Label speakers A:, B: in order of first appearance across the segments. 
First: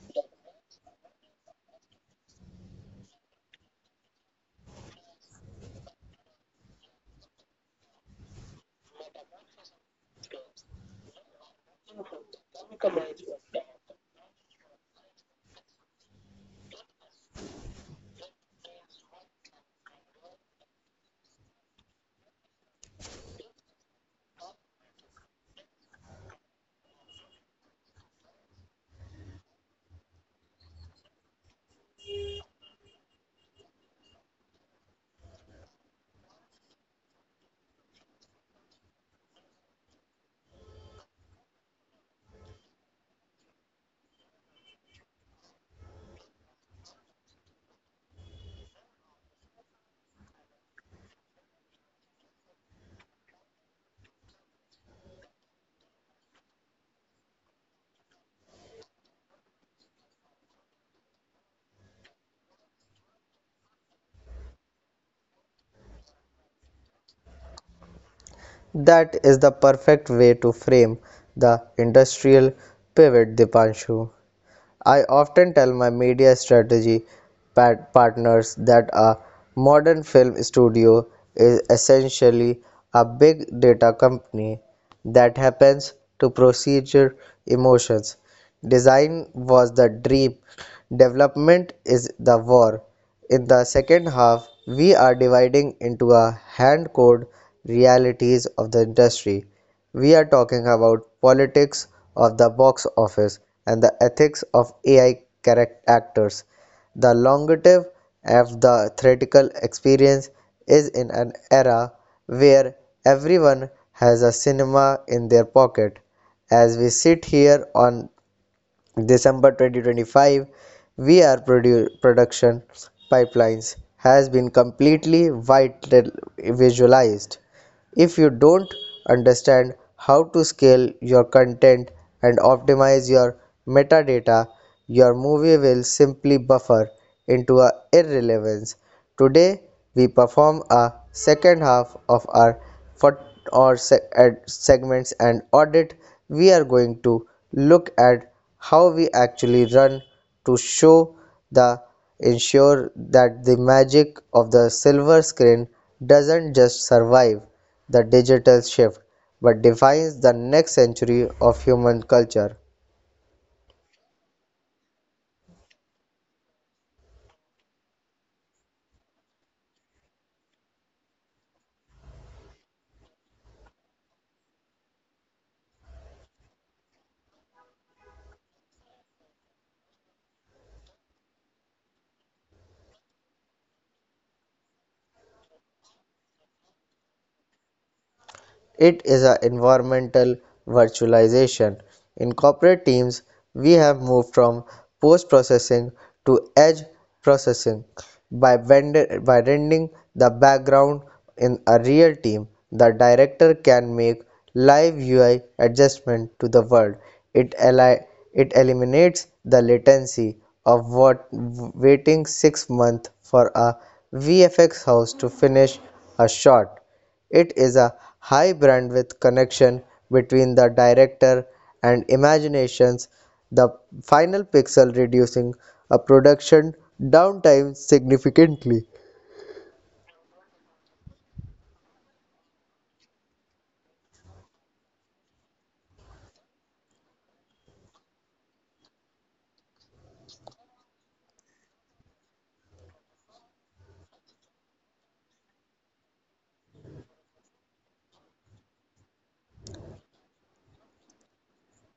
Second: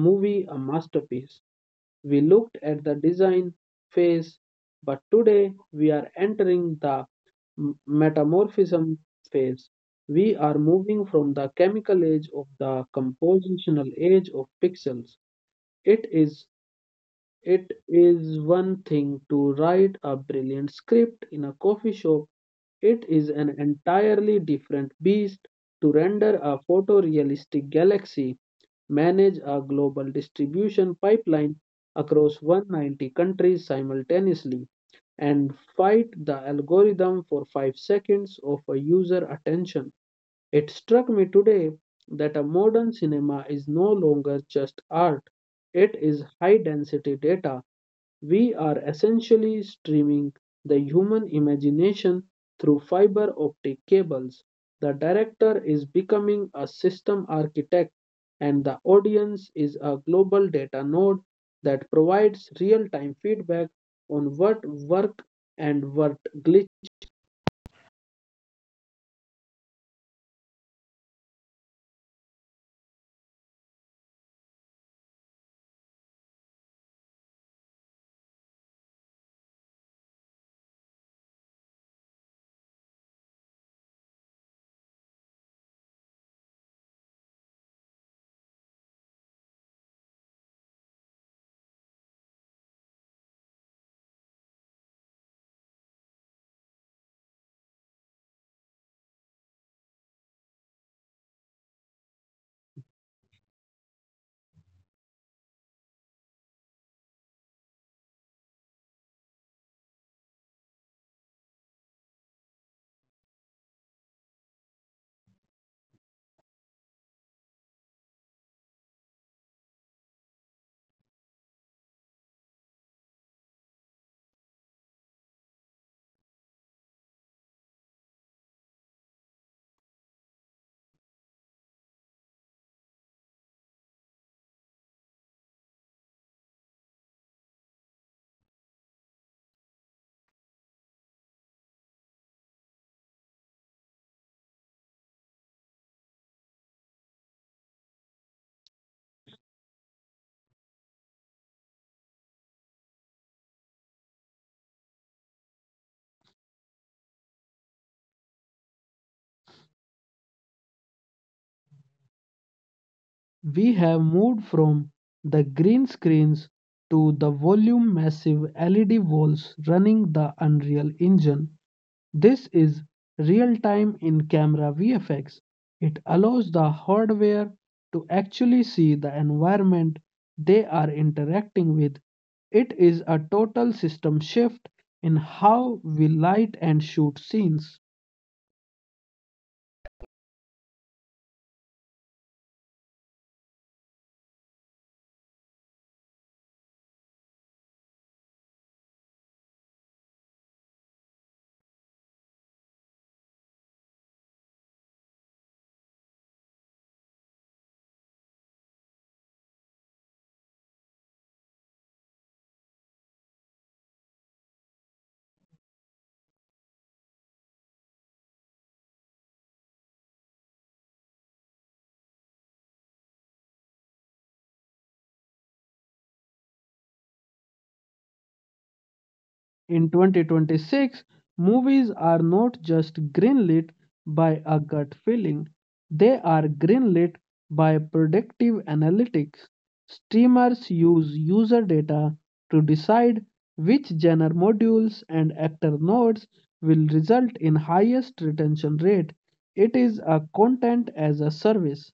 A: movie a masterpiece. We looked at the design phase, but today we are entering the metamorphism phase. We are moving from the chemical age of the compositional age of pixels. It is it is one thing to write a brilliant script in a coffee shop. It is an entirely different beast to render a photorealistic galaxy, manage a global distribution pipeline across 190 countries simultaneously, and fight the algorithm for 5 seconds of a user attention. It struck me today that a modern cinema is no longer just art. It is high density data. We are essentially streaming the human imagination through fiber optic cables. The director is becoming a system architect, and the audience is a global data node that provides real time feedback on what worked and what glitched.
B: That is the perfect way to frame the industrial pivot, Dipanshu. I often tell my media strategy partners that a modern film studio is essentially a big data company that happens to procedure emotions. Design was the dream, development is the war. In the second half, we are dividing into a hand code realities of the industry. We are talking about politics of the box office and the ethics of AI character actors. The longative of the theatrical experience is in an era where everyone has a cinema in their pocket. As we sit here on December 2025, VR production pipelines has been completely visualized. If you don't understand how to scale your content and optimize your metadata, your movie will simply buffer into a irrelevance. Today, we perform a second half of our 40 or ad segments and audit. We are going to look at how we actually run to show the ensure that the magic of the silver screen doesn't just survive the digital shift but defines the next century of human culture.
A: We have moved from the green screens to the volume massive LED walls running the Unreal Engine. This is real-time in-camera VFX. It allows the hardware to actually see the environment they are interacting with. It is a total system shift in how we light and shoot scenes.
B: It is an environmental virtualization. In corporate teams, we have moved from post-processing to edge processing by, by rendering the background in a real team. The director can make live UI adjustment to the world. It it eliminates the latency of what waiting 6 months for a VFX house to finish a shot. It is a high bandwidth connection between the director and imaginations, the final pixel reducing a production downtime significantly.
A: In 2026, movies are not just greenlit by a gut feeling, they are greenlit by predictive analytics. Streamers use user data to decide which genre modules and actor nodes will result in highest retention rate. It is a content as a service.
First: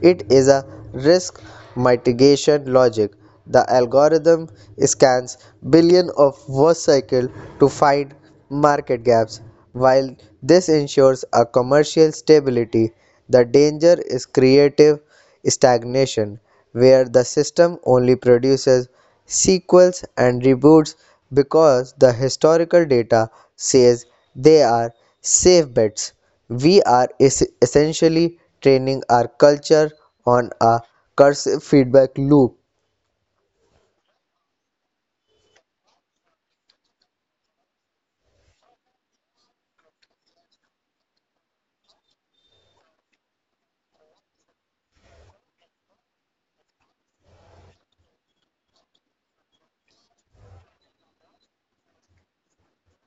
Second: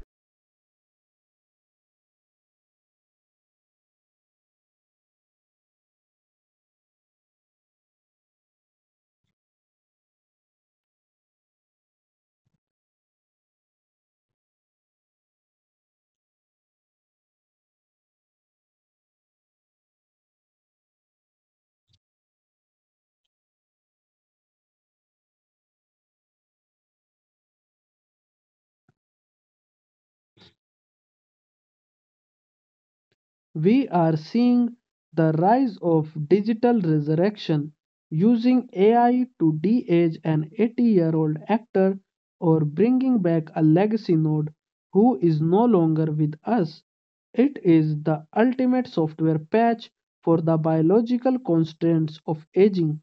B: It is a risk mitigation logic. The algorithm scans billion of watch cycle to find market gaps. While this ensures a commercial stability, the danger is creative stagnation, where the system only produces sequels and reboots because the historical data says they are safe bets. We are essentially training our culture on a cursive feedback loop.
A: We are seeing the rise of digital resurrection using AI to de age an 80-year-old actor or bringing back a legacy node who is no longer with us. It is the ultimate software patch for the biological constraints of aging.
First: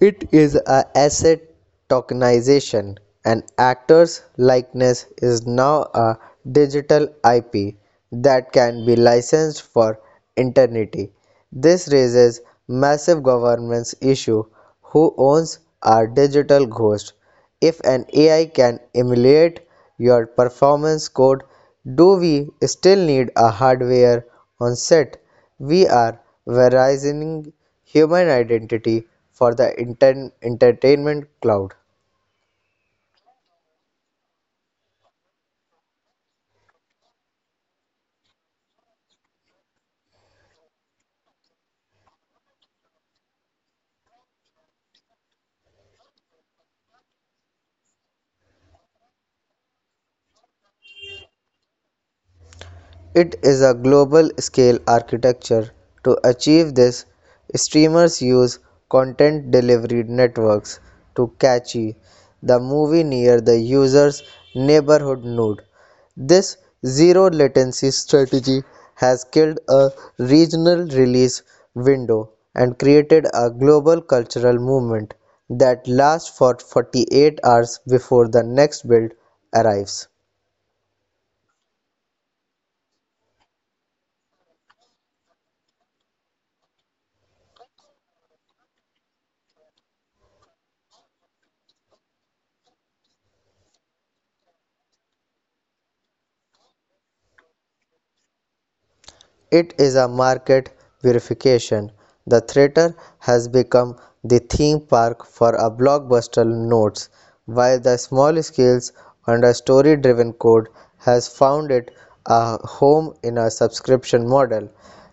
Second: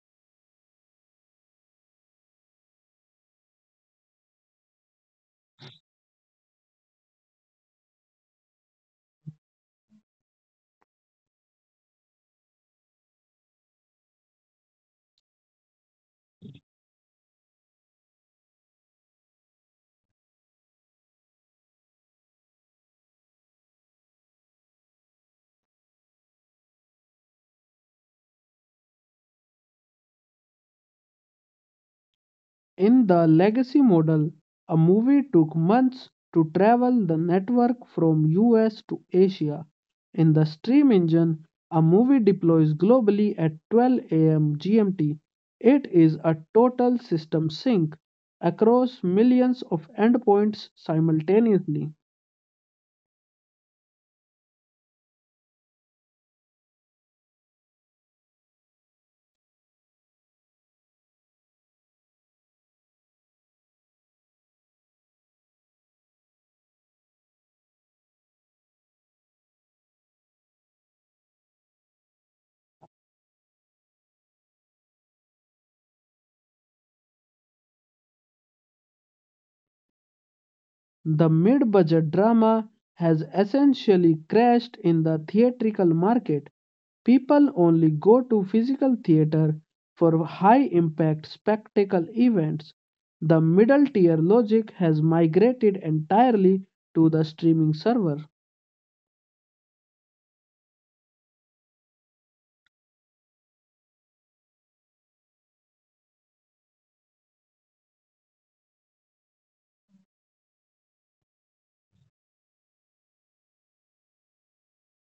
B: It is a asset tokenization. An actor's likeness is now a digital IP that can be licensed for eternity. This raises massive governance issue. Who owns our digital ghost? If an AI can emulate your performance code, do we still need a hardware on set? We are Verizon human identity for the entertainment cloud.
A: In the legacy model, a movie took months to travel the network from US to Asia. In the stream engine, a movie deploys globally at 12 a.m. GMT. It is a total system sync across millions of endpoints simultaneously.
B: It is a global scale architecture. To achieve this, streamers use content delivery networks to cache the movie near the user's neighborhood node. This zero latency strategy has killed a regional release window and created a global cultural movement that lasts for 48 hours before the next build arrives.
A: The mid-budget drama has essentially crashed in the theatrical market. People only go to physical theater for high-impact spectacle events. The middle-tier logic has migrated entirely to the streaming server.
B: It is a market purification. The theater has become the theme park for a blockbuster notes, while the small scales and a story driven code has found it a home in a subscription model.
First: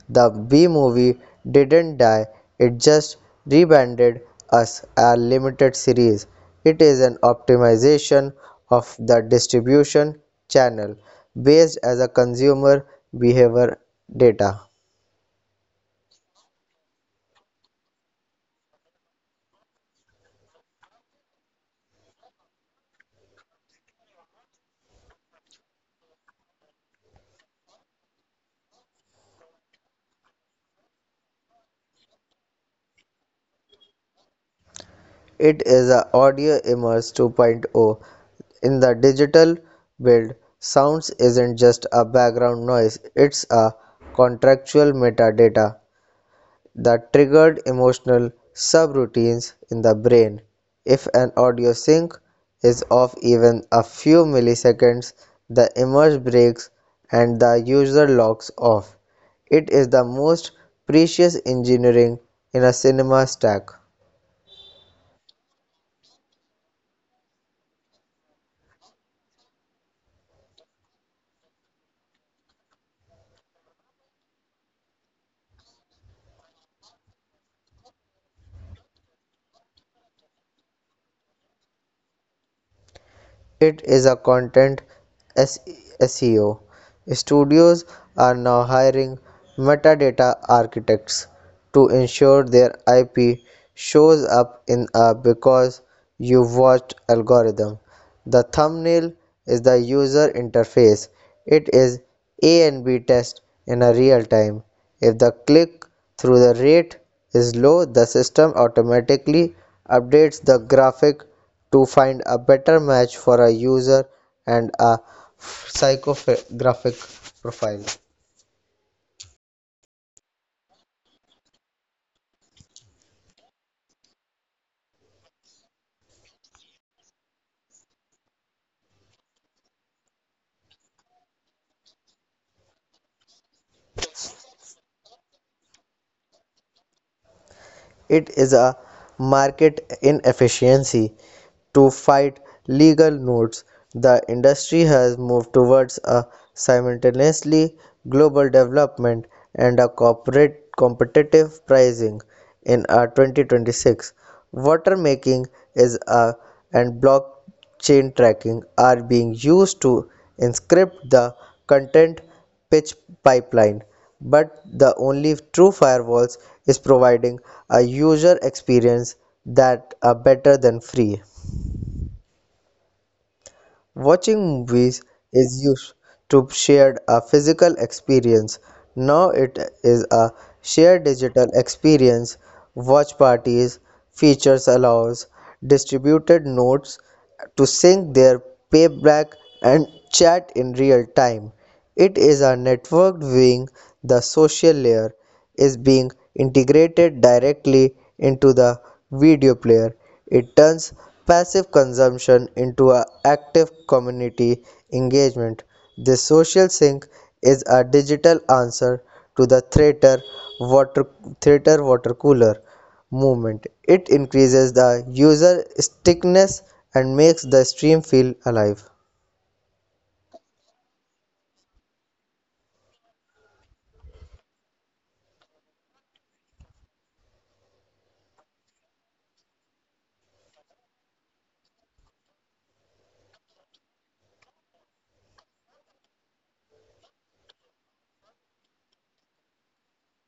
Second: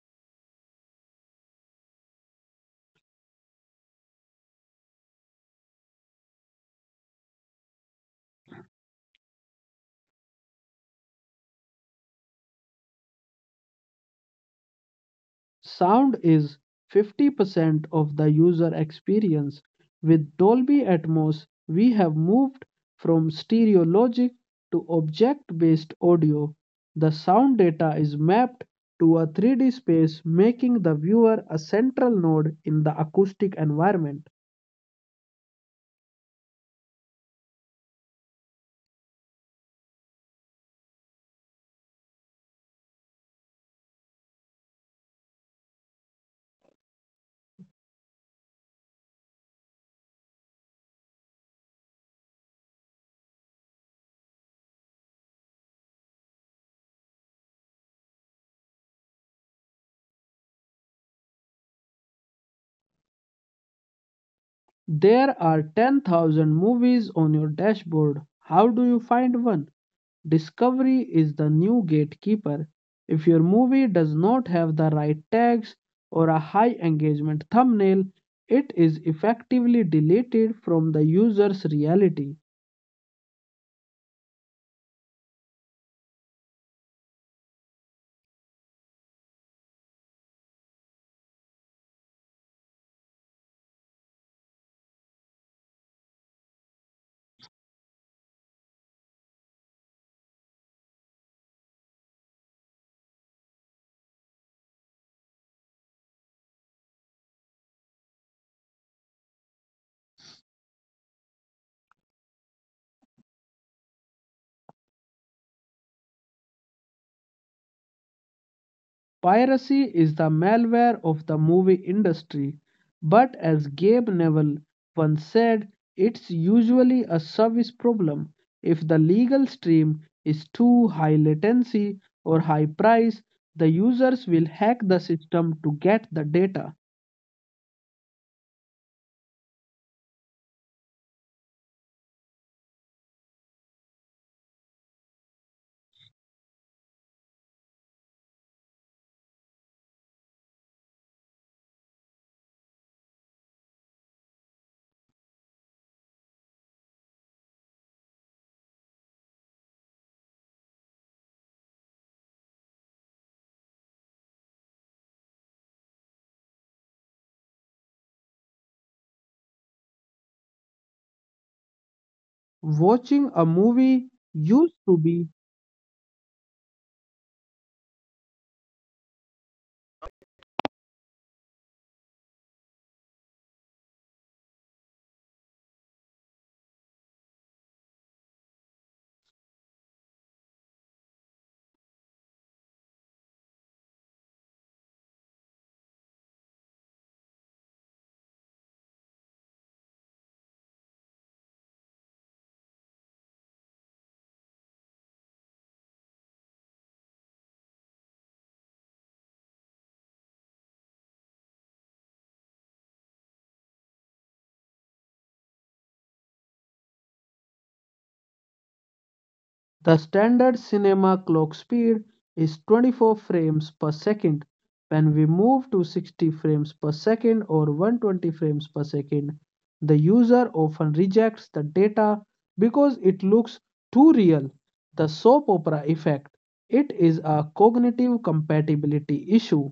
B: The B movie didn't die, it just rebranded as a limited series. It is an optimization of the distribution channel based as a consumer behavior data.
A: Sound is 50% of the user experience. With Dolby Atmos, we have moved from stereo logic to object based audio. The sound data is mapped to a 3D space, making the viewer a central node in the acoustic environment.
B: It is a audio immerse 2.0. In the digital build, sounds isn't just a background noise, it's a contractual metadata that triggered emotional subroutines in the brain. If an audio sync is off even a few milliseconds, the image breaks and the user logs off. It is the most precious engineering in a cinema stack.
A: There are 10,000 movies on your dashboard. How do you find one? Discovery is the new gatekeeper. If your movie does not have the right tags or a high engagement thumbnail, it is effectively deleted from the user's reality.
B: It is a content SEO. Studios are now hiring metadata architects to ensure their IP shows up in a because you watched algorithm. The thumbnail is the user interface. It is A and B test in a real time. If the click-through rate is low, the system automatically updates the graphic to find a better match for a user and a psychographic profile.
A: Piracy is the malware of the movie industry, but as Gabe Neville once said, it's usually a service problem. If the legal stream is too high latency or high price, the users will hack the system to get the data.
B: It is a market inefficiency to fight legal notes. The industry has moved towards a simultaneously global development and a corporate competitive pricing in 2026. Water making is a and blockchain tracking are being used to inscript the content pitch pipeline, but the only true firewalls is providing a user experience that are better than free.
A: Watching a movie
B: Watching
A: used to
B: movies
A: be
B: is used to shared a physical experience. Now it is a shared digital experience. Watch parties features allows distributed nodes to sync their playback and chat in real time. It is a networked viewing. The social layer is being integrated directly into the video player. It turns passive consumption into a active community engagement. This social sync is a digital answer to the theater water cooler movement. It increases the user stickiness and makes the stream feel alive.
A: the standard cinema clock speed is 24 frames per second. When we move to 60 frames per second or 120 frames per second, the user often rejects the data because it looks too real. The soap opera effect. It is a cognitive compatibility issue.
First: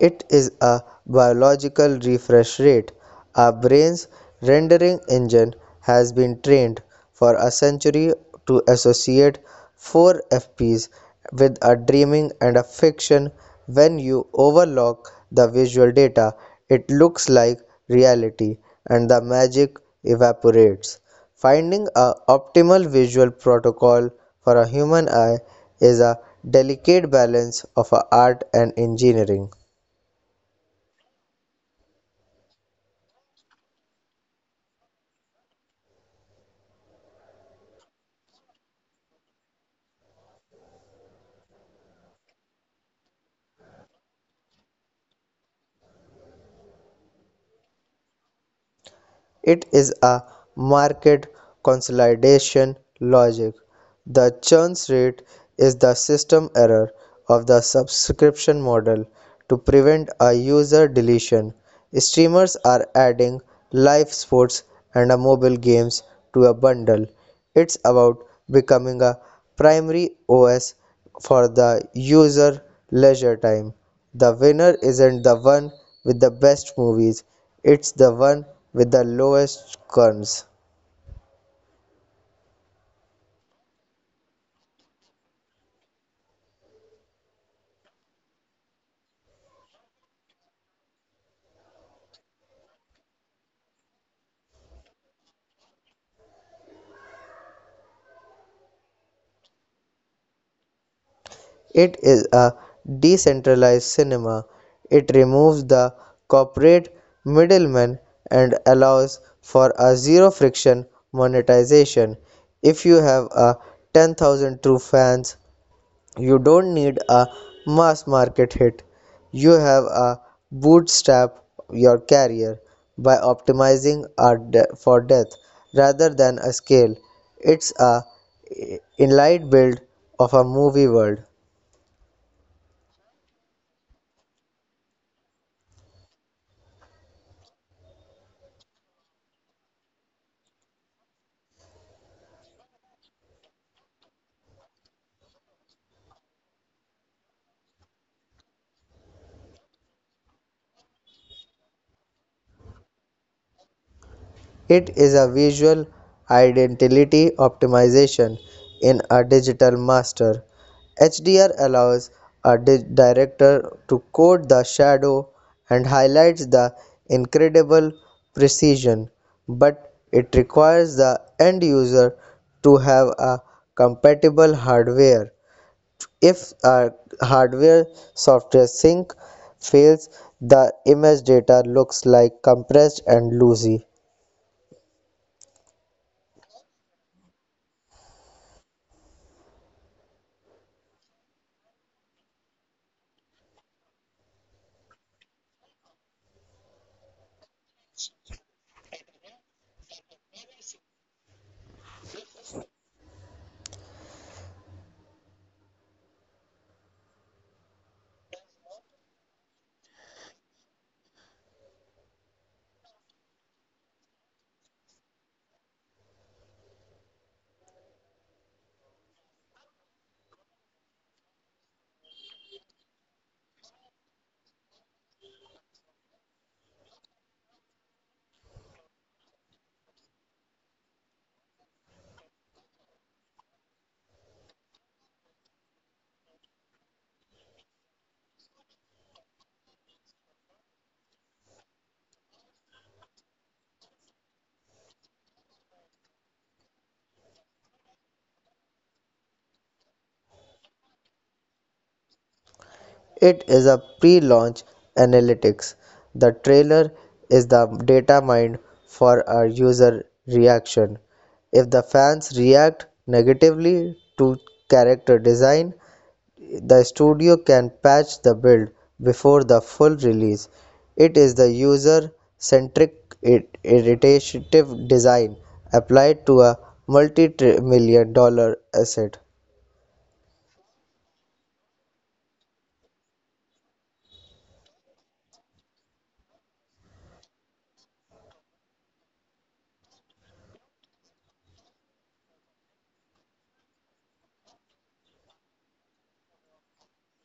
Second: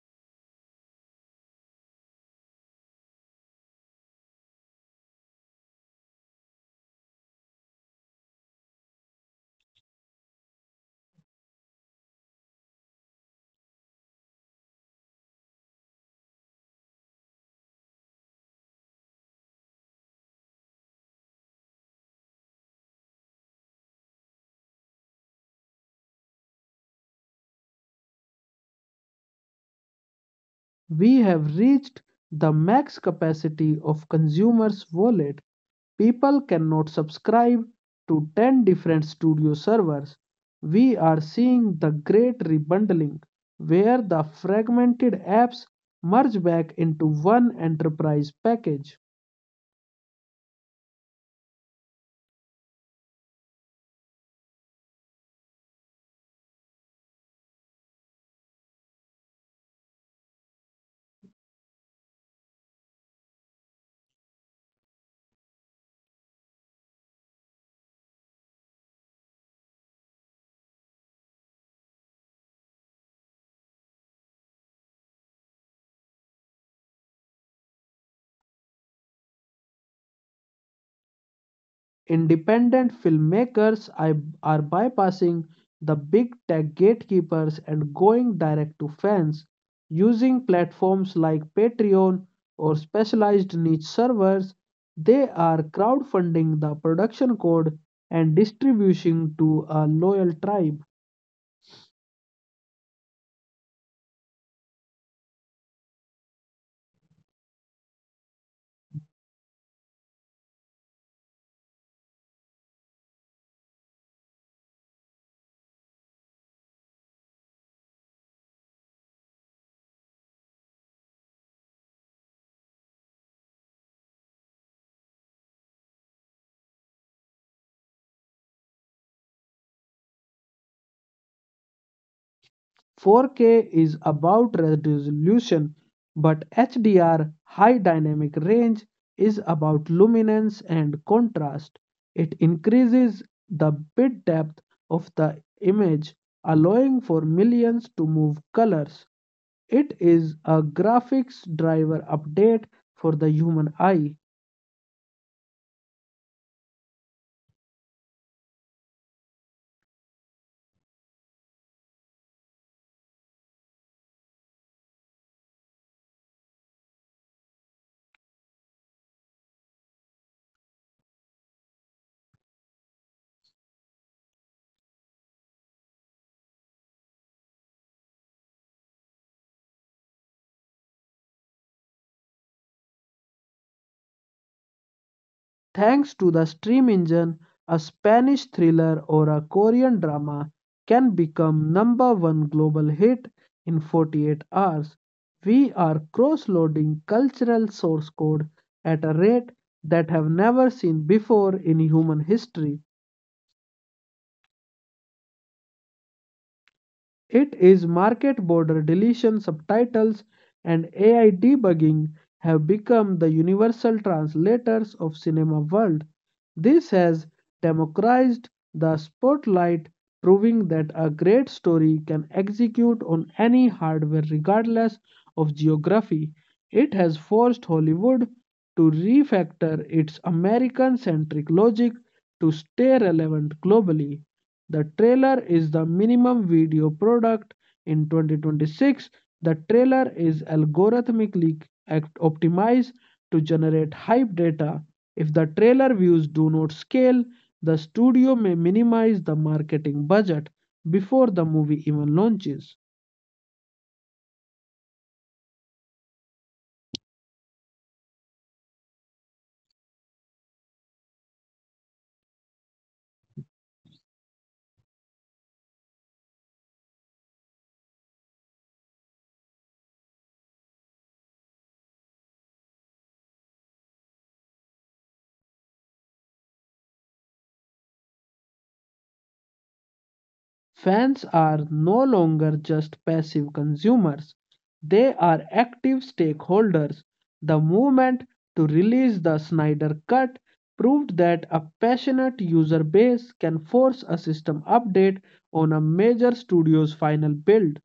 B: It is a biological refresh rate. Our brain's rendering engine has been trained for a century to associate four FPs with a dreaming and a fiction. When you overlock the visual data, it looks like reality and the magic evaporates. Finding a optimal visual protocol for a human eye is a delicate balance of art and engineering.
A: We have reached the max capacity of consumers' wallet. People cannot subscribe to 10 different studio servers. We are seeing the great rebundling, where the fragmented apps merge back into one enterprise
B: It is
A: package.
B: a market consolidation logic. The churn rate is the system error of the subscription model to prevent a user deletion. Streamers are adding live sports and mobile games to a bundle. It's about becoming a primary OS for the user leisure time. The winner isn't the one with the best movies. It's the one with the lowest quorums.
A: Independent filmmakers I- are bypassing the big tech gatekeepers and going direct to fans using platforms like Patreon or specialized niche servers. They are crowdfunding the production code and distribution to a loyal
B: It
A: tribe.
B: is a decentralized cinema. It removes the corporate middleman and allows for a zero friction monetization. If you have a 10,000 true fans, you don't need a mass market hit. You have a bootstrap your career by optimizing for depth rather than a scale. It's a inline build of a movie world.
A: 4K is about resolution, but HDR high dynamic range is about luminance and contrast. It increases the bit depth of the image, allowing for millions to move colors. It is a graphics driver update for the
B: It is a
A: human eye.
B: visual identity optimization in a digital master. HDR allows a director to code the shadow and highlights the incredible precision, but it requires the end user to have a compatible hardware. If a hardware software sync fails, the image data looks like compressed and loosey.
A: Thanks to the stream engine, a Spanish thriller or a Korean drama can become number one global hit in 48 hours. We are cross-loading cultural source code at a rate that have never seen before in human history. It is market border deletion, subtitles, and AI debugging have become the universal translators of cinema world. This has democratized the spotlight, proving that a great story can execute on any hardware regardless of geography. It has forced Hollywood to refactor its American centric logic to stay relevant globally. The trailer is the minimum video product in 2026. The trailer is algorithmically optimized to generate hype data. If the trailer views do not scale, the studio may minimize the marketing budget before the movie even
B: It is
A: launches.
B: a pre-launch analytics. The trailer is the data mined for a user reaction. If the fans react negatively to character design, the studio can patch the build before the full release. It is the user-centric iterative design applied to a multi-million-dollar asset.
A: Fans are no longer just passive consumers, they are active stakeholders. The movement to release the Snyder Cut proved that a passionate user base can force a system update on a major studio's final build.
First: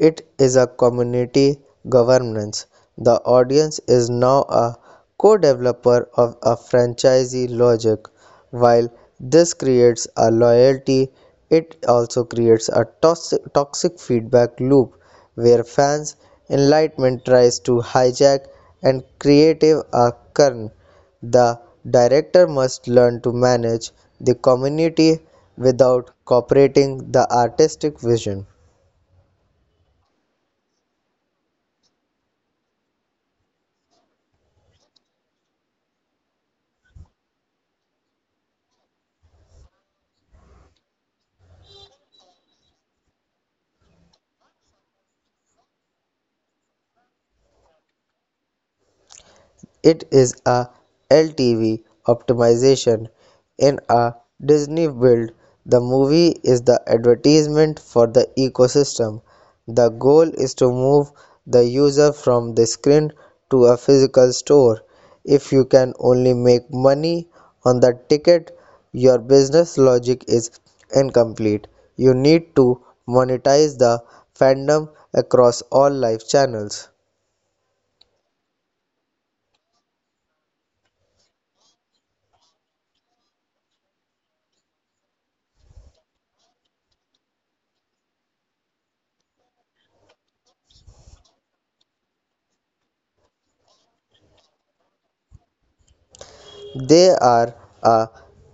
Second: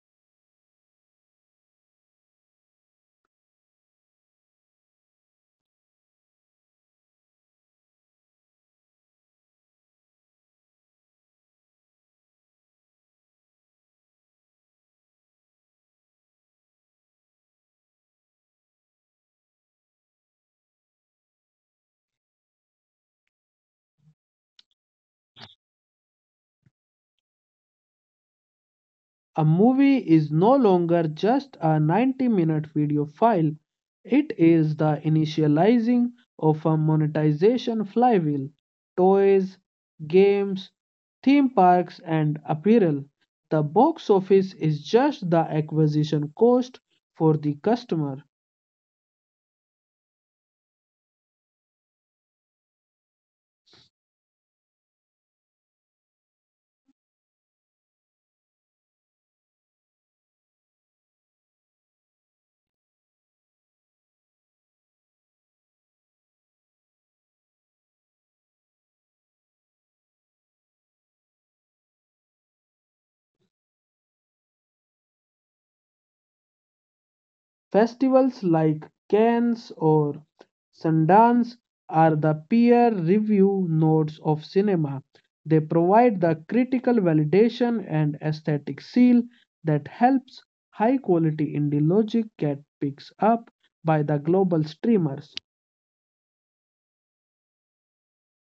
B: It is a community governance. The audience is now a co-developer of a franchisee logic. While this creates a loyalty, it also creates a toxic feedback loop where fans' enlightenment tries to hijack and creative a kern. The director must learn to manage the community without cooperating the artistic vision.
A: A movie is no longer just a 90-minute video file. It is the initializing of a monetization flywheel. Toys, games, theme parks, and apparel. The box office is just the acquisition cost for the customer.
B: It is a LTV optimization in a Disney build. The movie is the advertisement for the ecosystem. The goal is to move the user from the screen to a physical store. If you can only make money on the ticket, your business logic is incomplete. You need to monetize the fandom across all live channels.
A: Festivals like Cannes or Sundance are the peer review notes of cinema. They provide the critical validation and aesthetic seal that helps high quality indie logic get picked up by the global streamers.
B: They are a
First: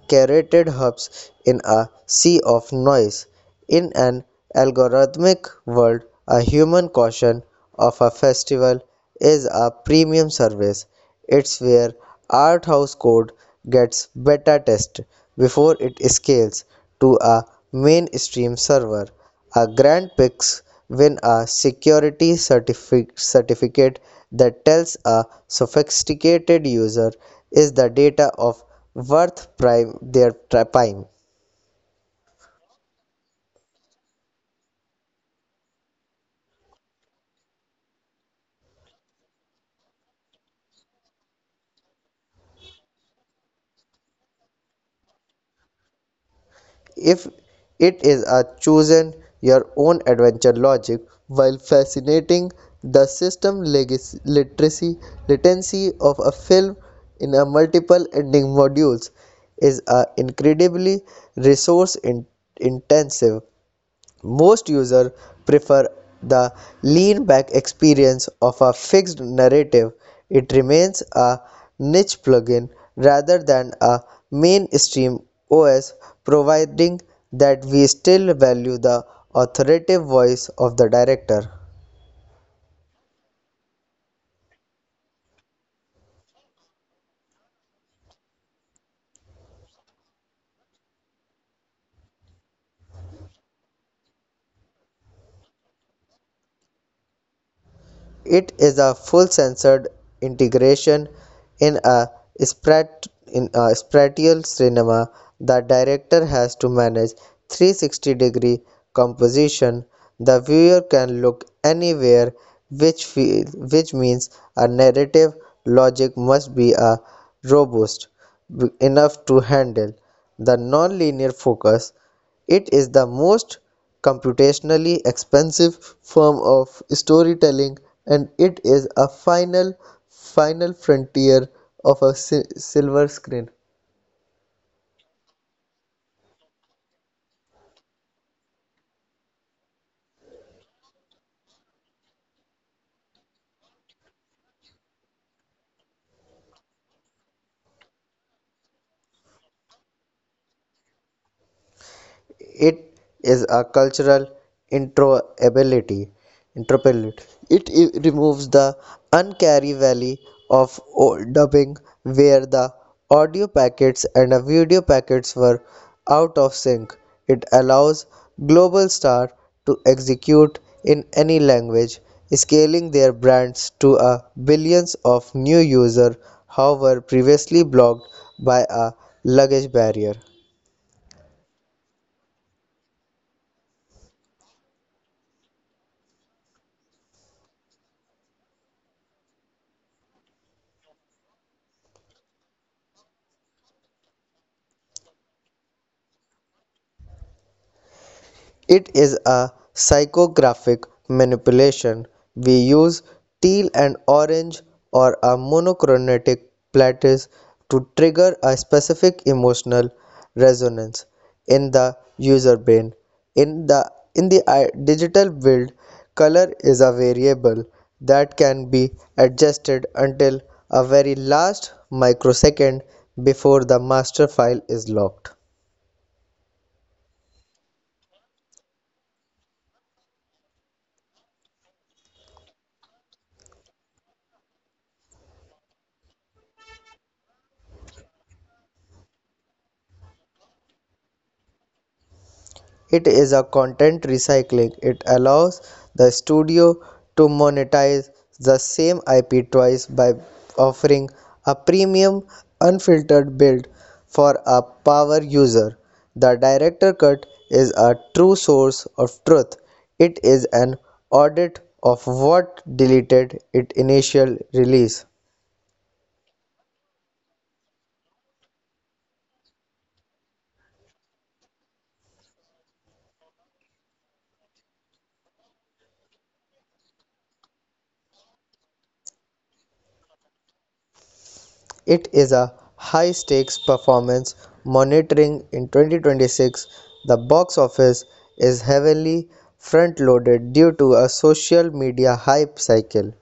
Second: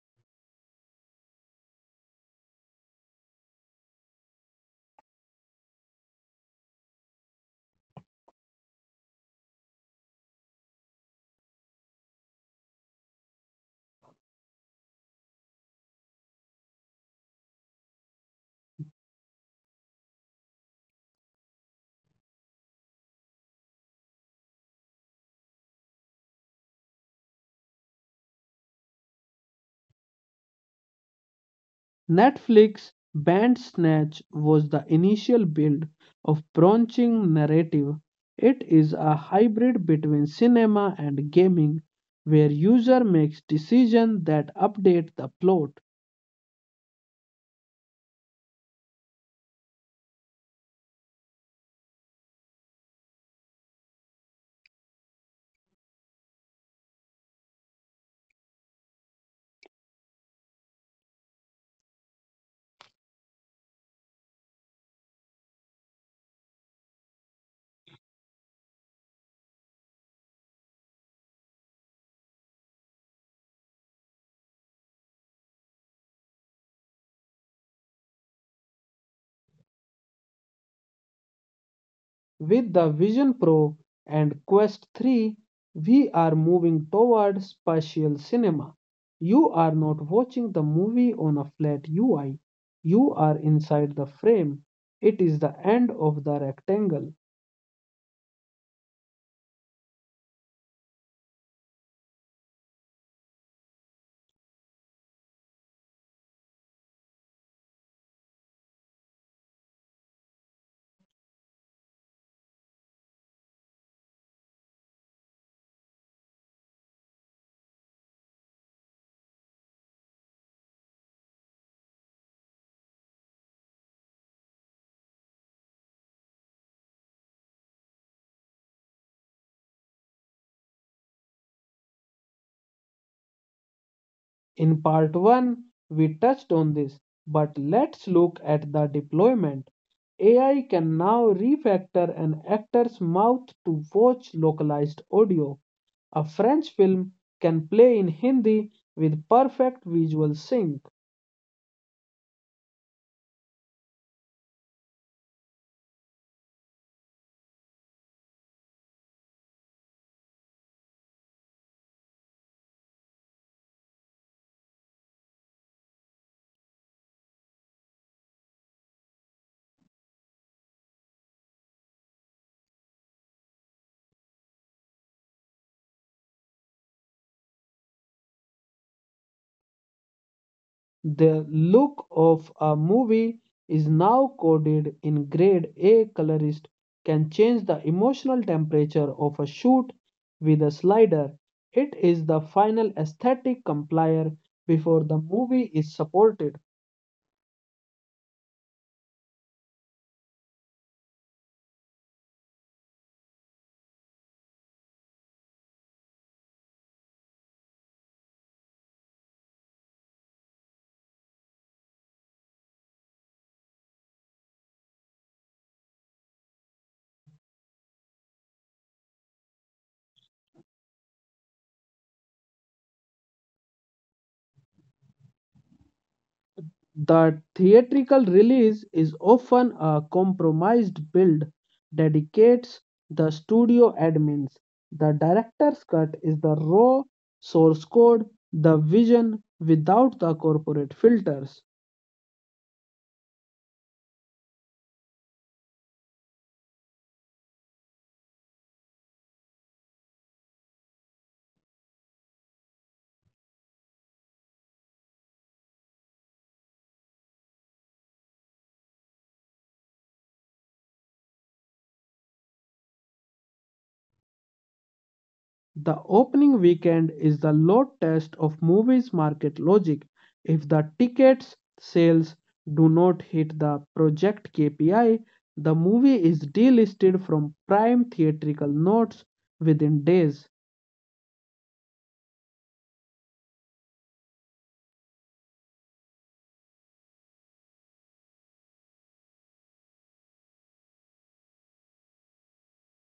B: curated hubs in a sea of noise. In an algorithmic world, a human caution of a festival is a premium service. It's where art house code gets beta tested before it scales to a mainstream server. A grand picks win a security certificate that tells a sophisticated user is the data of worth prime their prime.
A: Netflix's Bandersnatch was the initial build of branching narrative. It is a hybrid between cinema and gaming, where user makes decisions that update the plot.
B: If it is a chosen your own adventure logic while fascinating the system literacy latency of a film in a multiple ending modules is a incredibly resource intensive. Most users prefer the lean-back experience of a fixed narrative; it remains a niche plugin rather than a mainstream OS, providing that we still value the authoritative voice of the director.
A: With the Vision Pro and Quest 3, we are moving toward spatial cinema. You are not watching the movie on a flat UI. You are inside the frame. It is the end of the rectangle.
B: It is a full-censored integration in a spatial cinema. The director has to manage 360-degree composition. The viewer can look anywhere, which feel, which means a narrative logic must be a robust enough to handle the non-linear focus. It is the most computationally expensive form of storytelling and it is a final frontier of a silver screen.
A: In part 1, we touched on this, but let's look at the deployment. AI can now refactor an actor's mouth to watch localized audio. A French film can play in Hindi with perfect visual sync.
B: It is a cultural introability. Introability. It removes the uncanny valley of dubbing where the audio packets and the video packets were out of sync. It allows Global Star to execute in any language, scaling their brands to a billions of new users, however previously blocked by a language barrier.
A: The look of a movie is now coded in grade A colorist can change the emotional temperature of a shoot with a slider. It is the final aesthetic complier before the movie is supported.
B: It is a psychographic manipulation. We use teal and orange or a monochromatic plates to trigger a specific emotional resonance in the user brain. In the digital world, color is a variable that can be adjusted until a very last microsecond before the master file is locked.
A: The theatrical release is often a compromised build, dedicates the studio admins. The director's cut is the raw source code, the vision without the corporate filters.
B: It is a content recycling. It allows the studio to monetize the same IP twice by offering a premium unfiltered build for a power user. The director cut is a true source of truth. It is an audit of what deleted its initial release.
A: The opening weekend is the load test of movies market logic. If the tickets sales do not hit the project KPI, the movie is delisted from prime theatrical notes within days.
B: It is a high stakes performance monitoring in 2026. The box office is heavily front loaded due to a social media hype cycle.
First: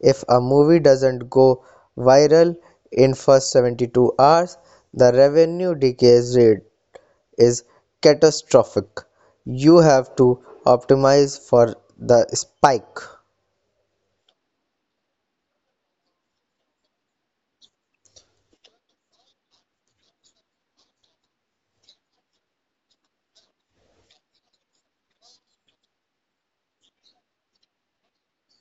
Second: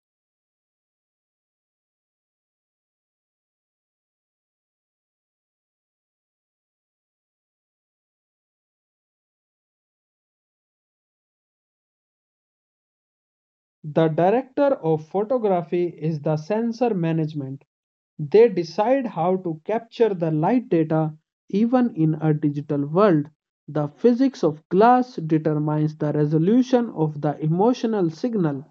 B: If a movie doesn't go viral in first 72 hours, the revenue decay rate is catastrophic. You have to optimize for the spike.
A: The director of photography is the sensor management. They decide how to capture the light data even in a digital world. The physics of glass determines the resolution of the emotional signal.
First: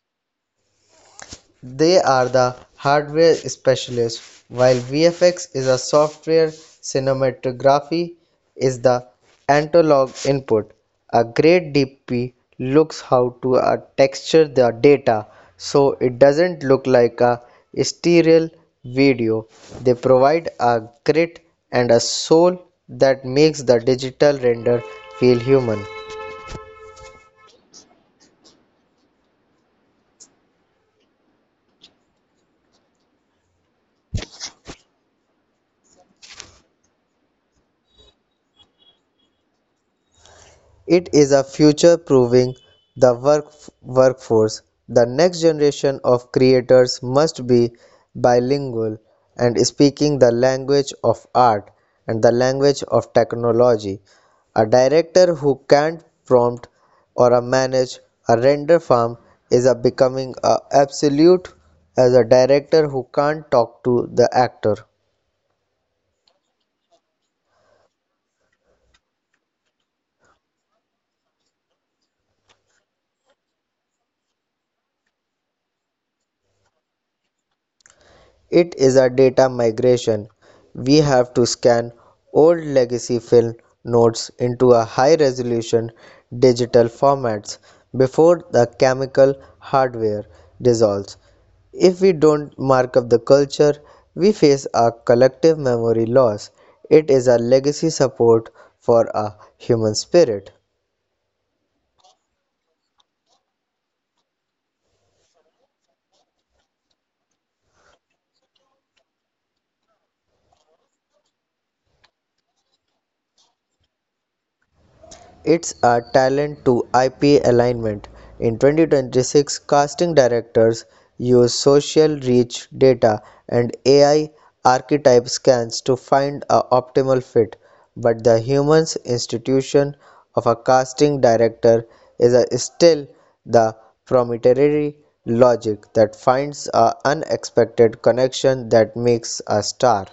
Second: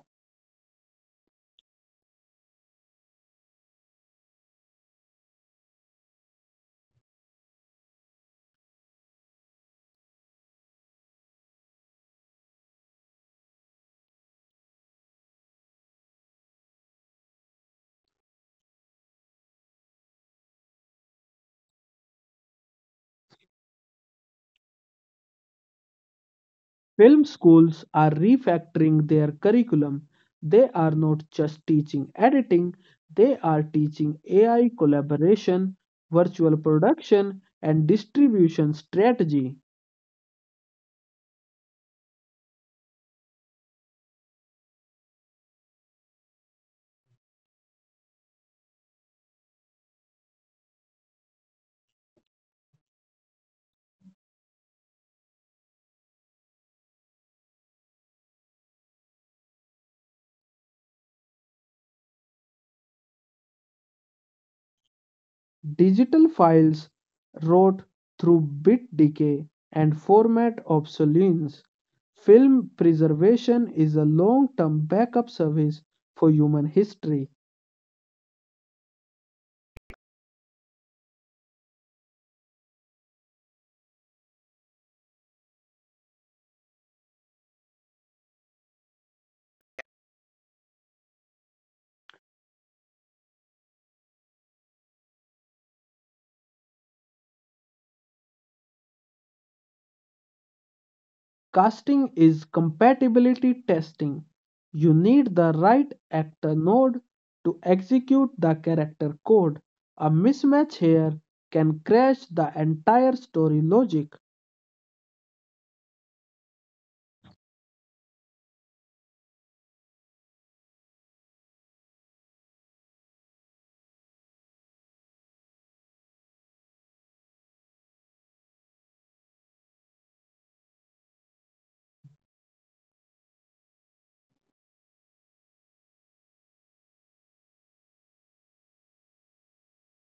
B: They are the hardware specialists, while VFX is a software cinematography is the analog input. A great DP looks how to texture the data so it doesn't look like a sterile video. They provide a grit and a soul that makes the digital render feel human.
A: Film schools are refactoring their curriculum. They are not just teaching editing, they are teaching AI collaboration, virtual production, and distribution strategy.
B: It is a future-proofing the workforce; the next generation of creators must be bilingual and speaking the language of art and the language of technology. A director who can't prompt or a manage a render farm is a becoming a absolute as a director who can't talk to the actor.
A: Digital files rot through bit decay and format obsolescence. Film preservation is a long-term backup service for human history.
B: It is a data migration. We have to scan old legacy film notes into a high resolution digital formats before the chemical hardware dissolves. If we don't mark up the culture, we face a collective memory loss. It is a legacy support for a human spirit.
A: Casting is compatibility testing. You need the right actor node to execute the character code. A mismatch here can crash the entire story logic.
B: It's a talent to IP alignment. In 2026, casting directors use social reach data and AI archetype scans to find a optimal fit, but the human institution of a casting director is still the proprietary logic that finds an unexpected connection that makes a star.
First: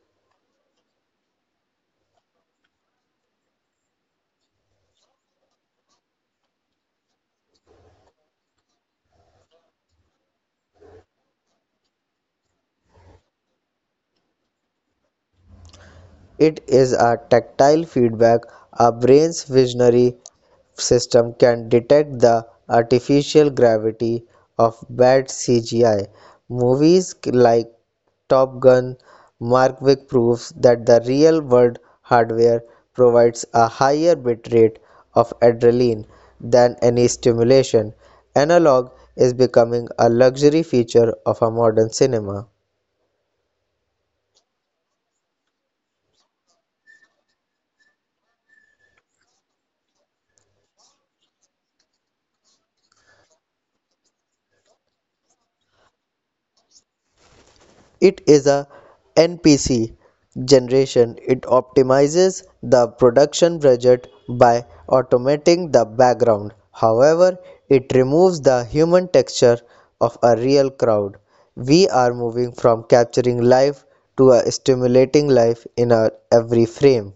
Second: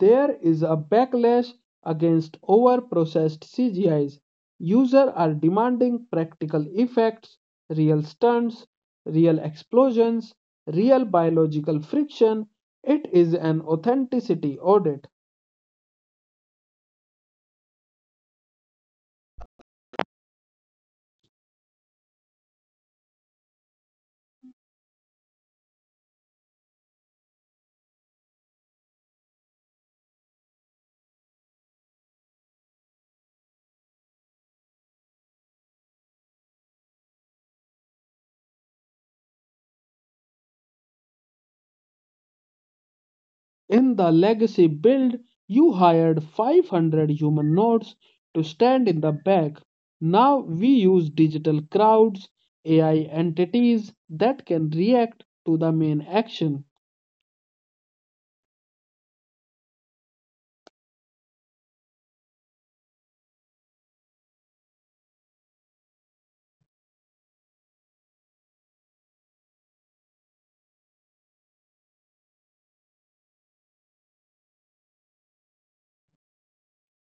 A: There is a backlash against over processed CGIs. Users are demanding practical effects, real stunts, real explosions, real biological friction. It is an authenticity audit.
B: It is a tactile feedback; a brain's visionary system can detect the artificial gravity of bad CGI. Movies like Top Gun Markwick proves that the real world hardware provides a higher bitrate of adrenaline than any stimulation. Analog is becoming a luxury feature of a modern cinema.
A: In the legacy build, you hired 500 human nodes to stand in the back. Now we use digital crowds, AI entities that can react to the main action.
B: It is a NPC generation. It optimizes the production budget by automating the background. However, it removes the human texture of a real crowd. We are moving from capturing life to a stimulating life in our every frame.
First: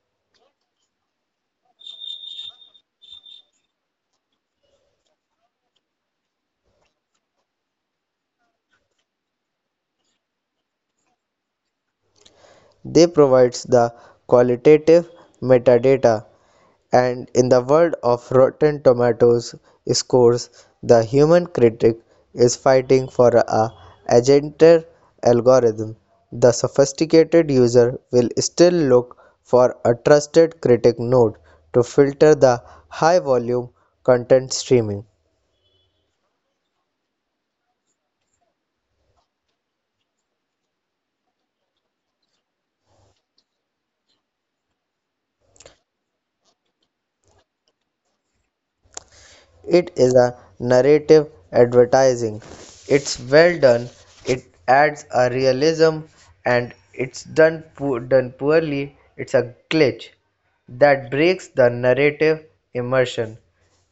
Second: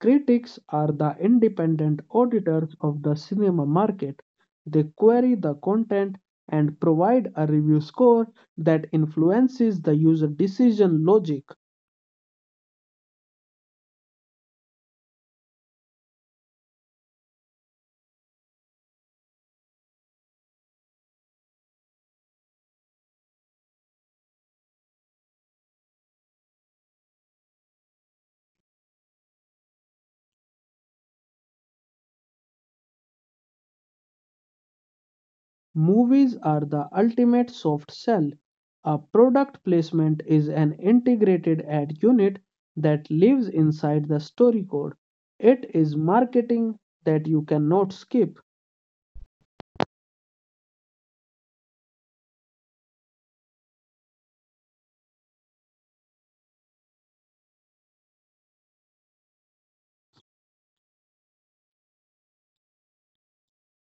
A: Critics are the independent auditors of the cinema market. They query the content and provide a review score that influences the user decision logic.
B: They provides the qualitative metadata. And in the world of Rotten Tomatoes scores, the human critic is fighting for a agented algorithm. The sophisticated user will still look for a trusted critic node to filter the high volume content streaming.
A: Movies are the ultimate soft sell. A product placement is an integrated ad unit that lives inside the story code. It is marketing that you cannot skip.
B: It is a narrative advertising. It's well done. It adds a realism, and it's done poorly. It's a glitch that breaks the narrative immersion.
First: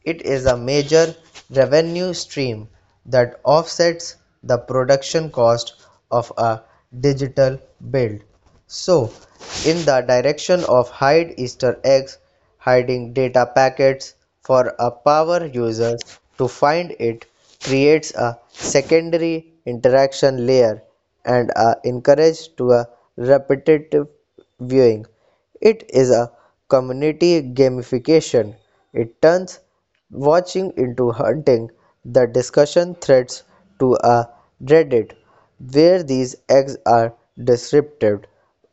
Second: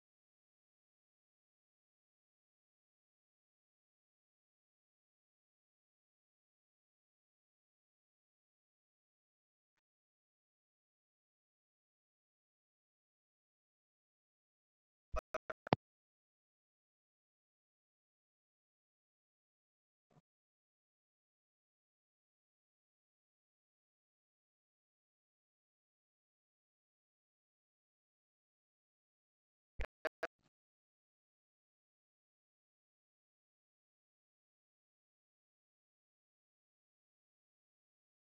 B: It is a major revenue stream that offsets the production cost of a digital build. So, in the direction of hide Easter eggs, hiding data packets for a power user to find it creates a secondary interaction layer and a encourage to a repetitive viewing. It is a community gamification. It turns watching into hunting. The discussion threads to a Reddit where these eggs are descriptive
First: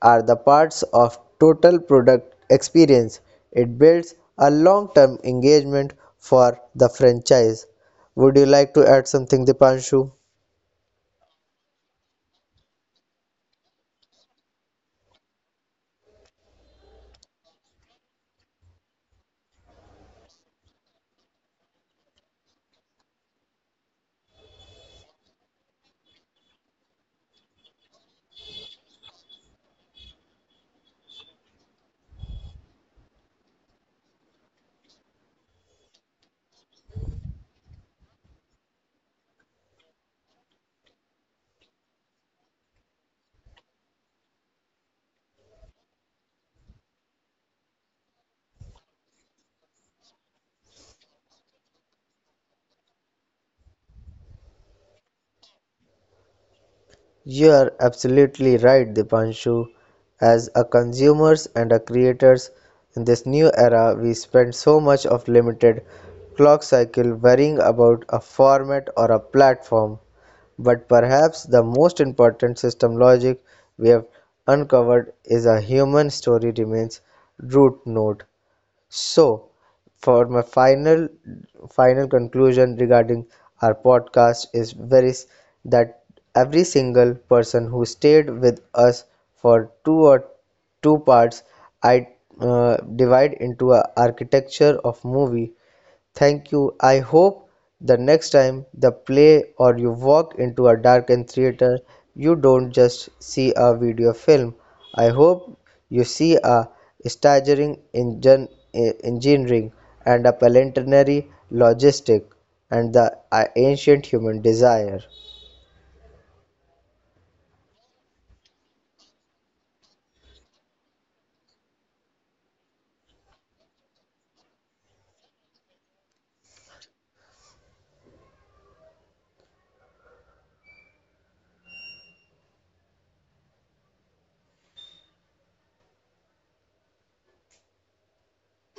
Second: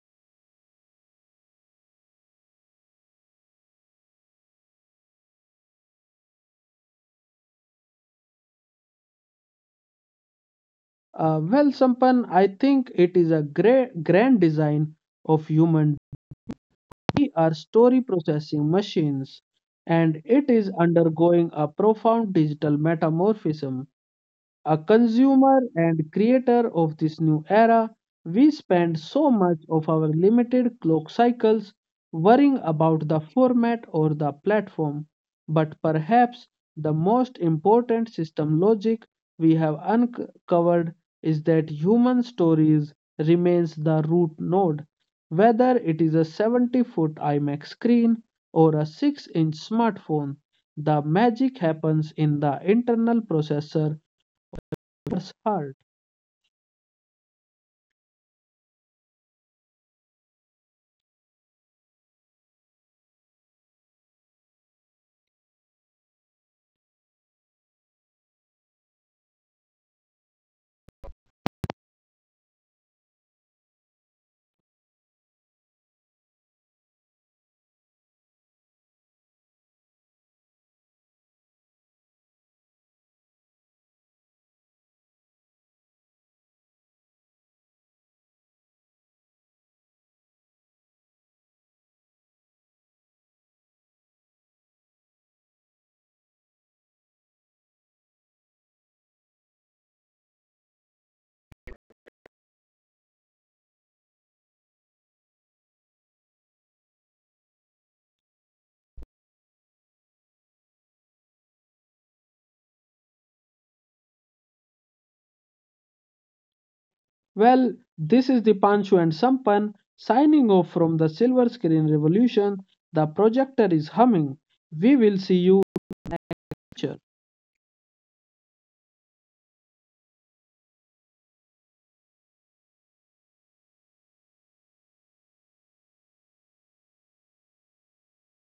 B: are the parts of total product experience. It builds a long-term engagement for the franchise. Would you like to add something, Dipanshu?
A: Well, Sampan, I think it is a great grand design of human. We are story processing machines, and it is undergoing a profound digital metamorphism. A consumer and creator of this new era, we spend so much of our limited clock cycles worrying about the format or the platform. But perhaps the most important system logic we have uncovered is that human stories remains the root node. Whether it is a 70-foot iMac screen or a 6-inch smartphone, the magic happens in the internal processor heart.
B: You're absolutely right, Dipanshu. As a consumers and a creators in this new era, we spend so much of limited clock cycle worrying about a format or a platform. But perhaps the most important system logic we have uncovered is a human story remains root node. So, for my final conclusion regarding our podcast is very s- that every single person who stayed with us for two or two parts, I uh, divide into a architecture of movie. Thank you. I hope the next time the play or you walk into a darkened theater, you don't just see a video film. I hope you see a staggering engineering and a planetary logistic and the ancient human desire.
A: Well, this is Dipanshu and Sampan signing off from the Silver Screen Revolution. The projector is humming. We will see you in the future.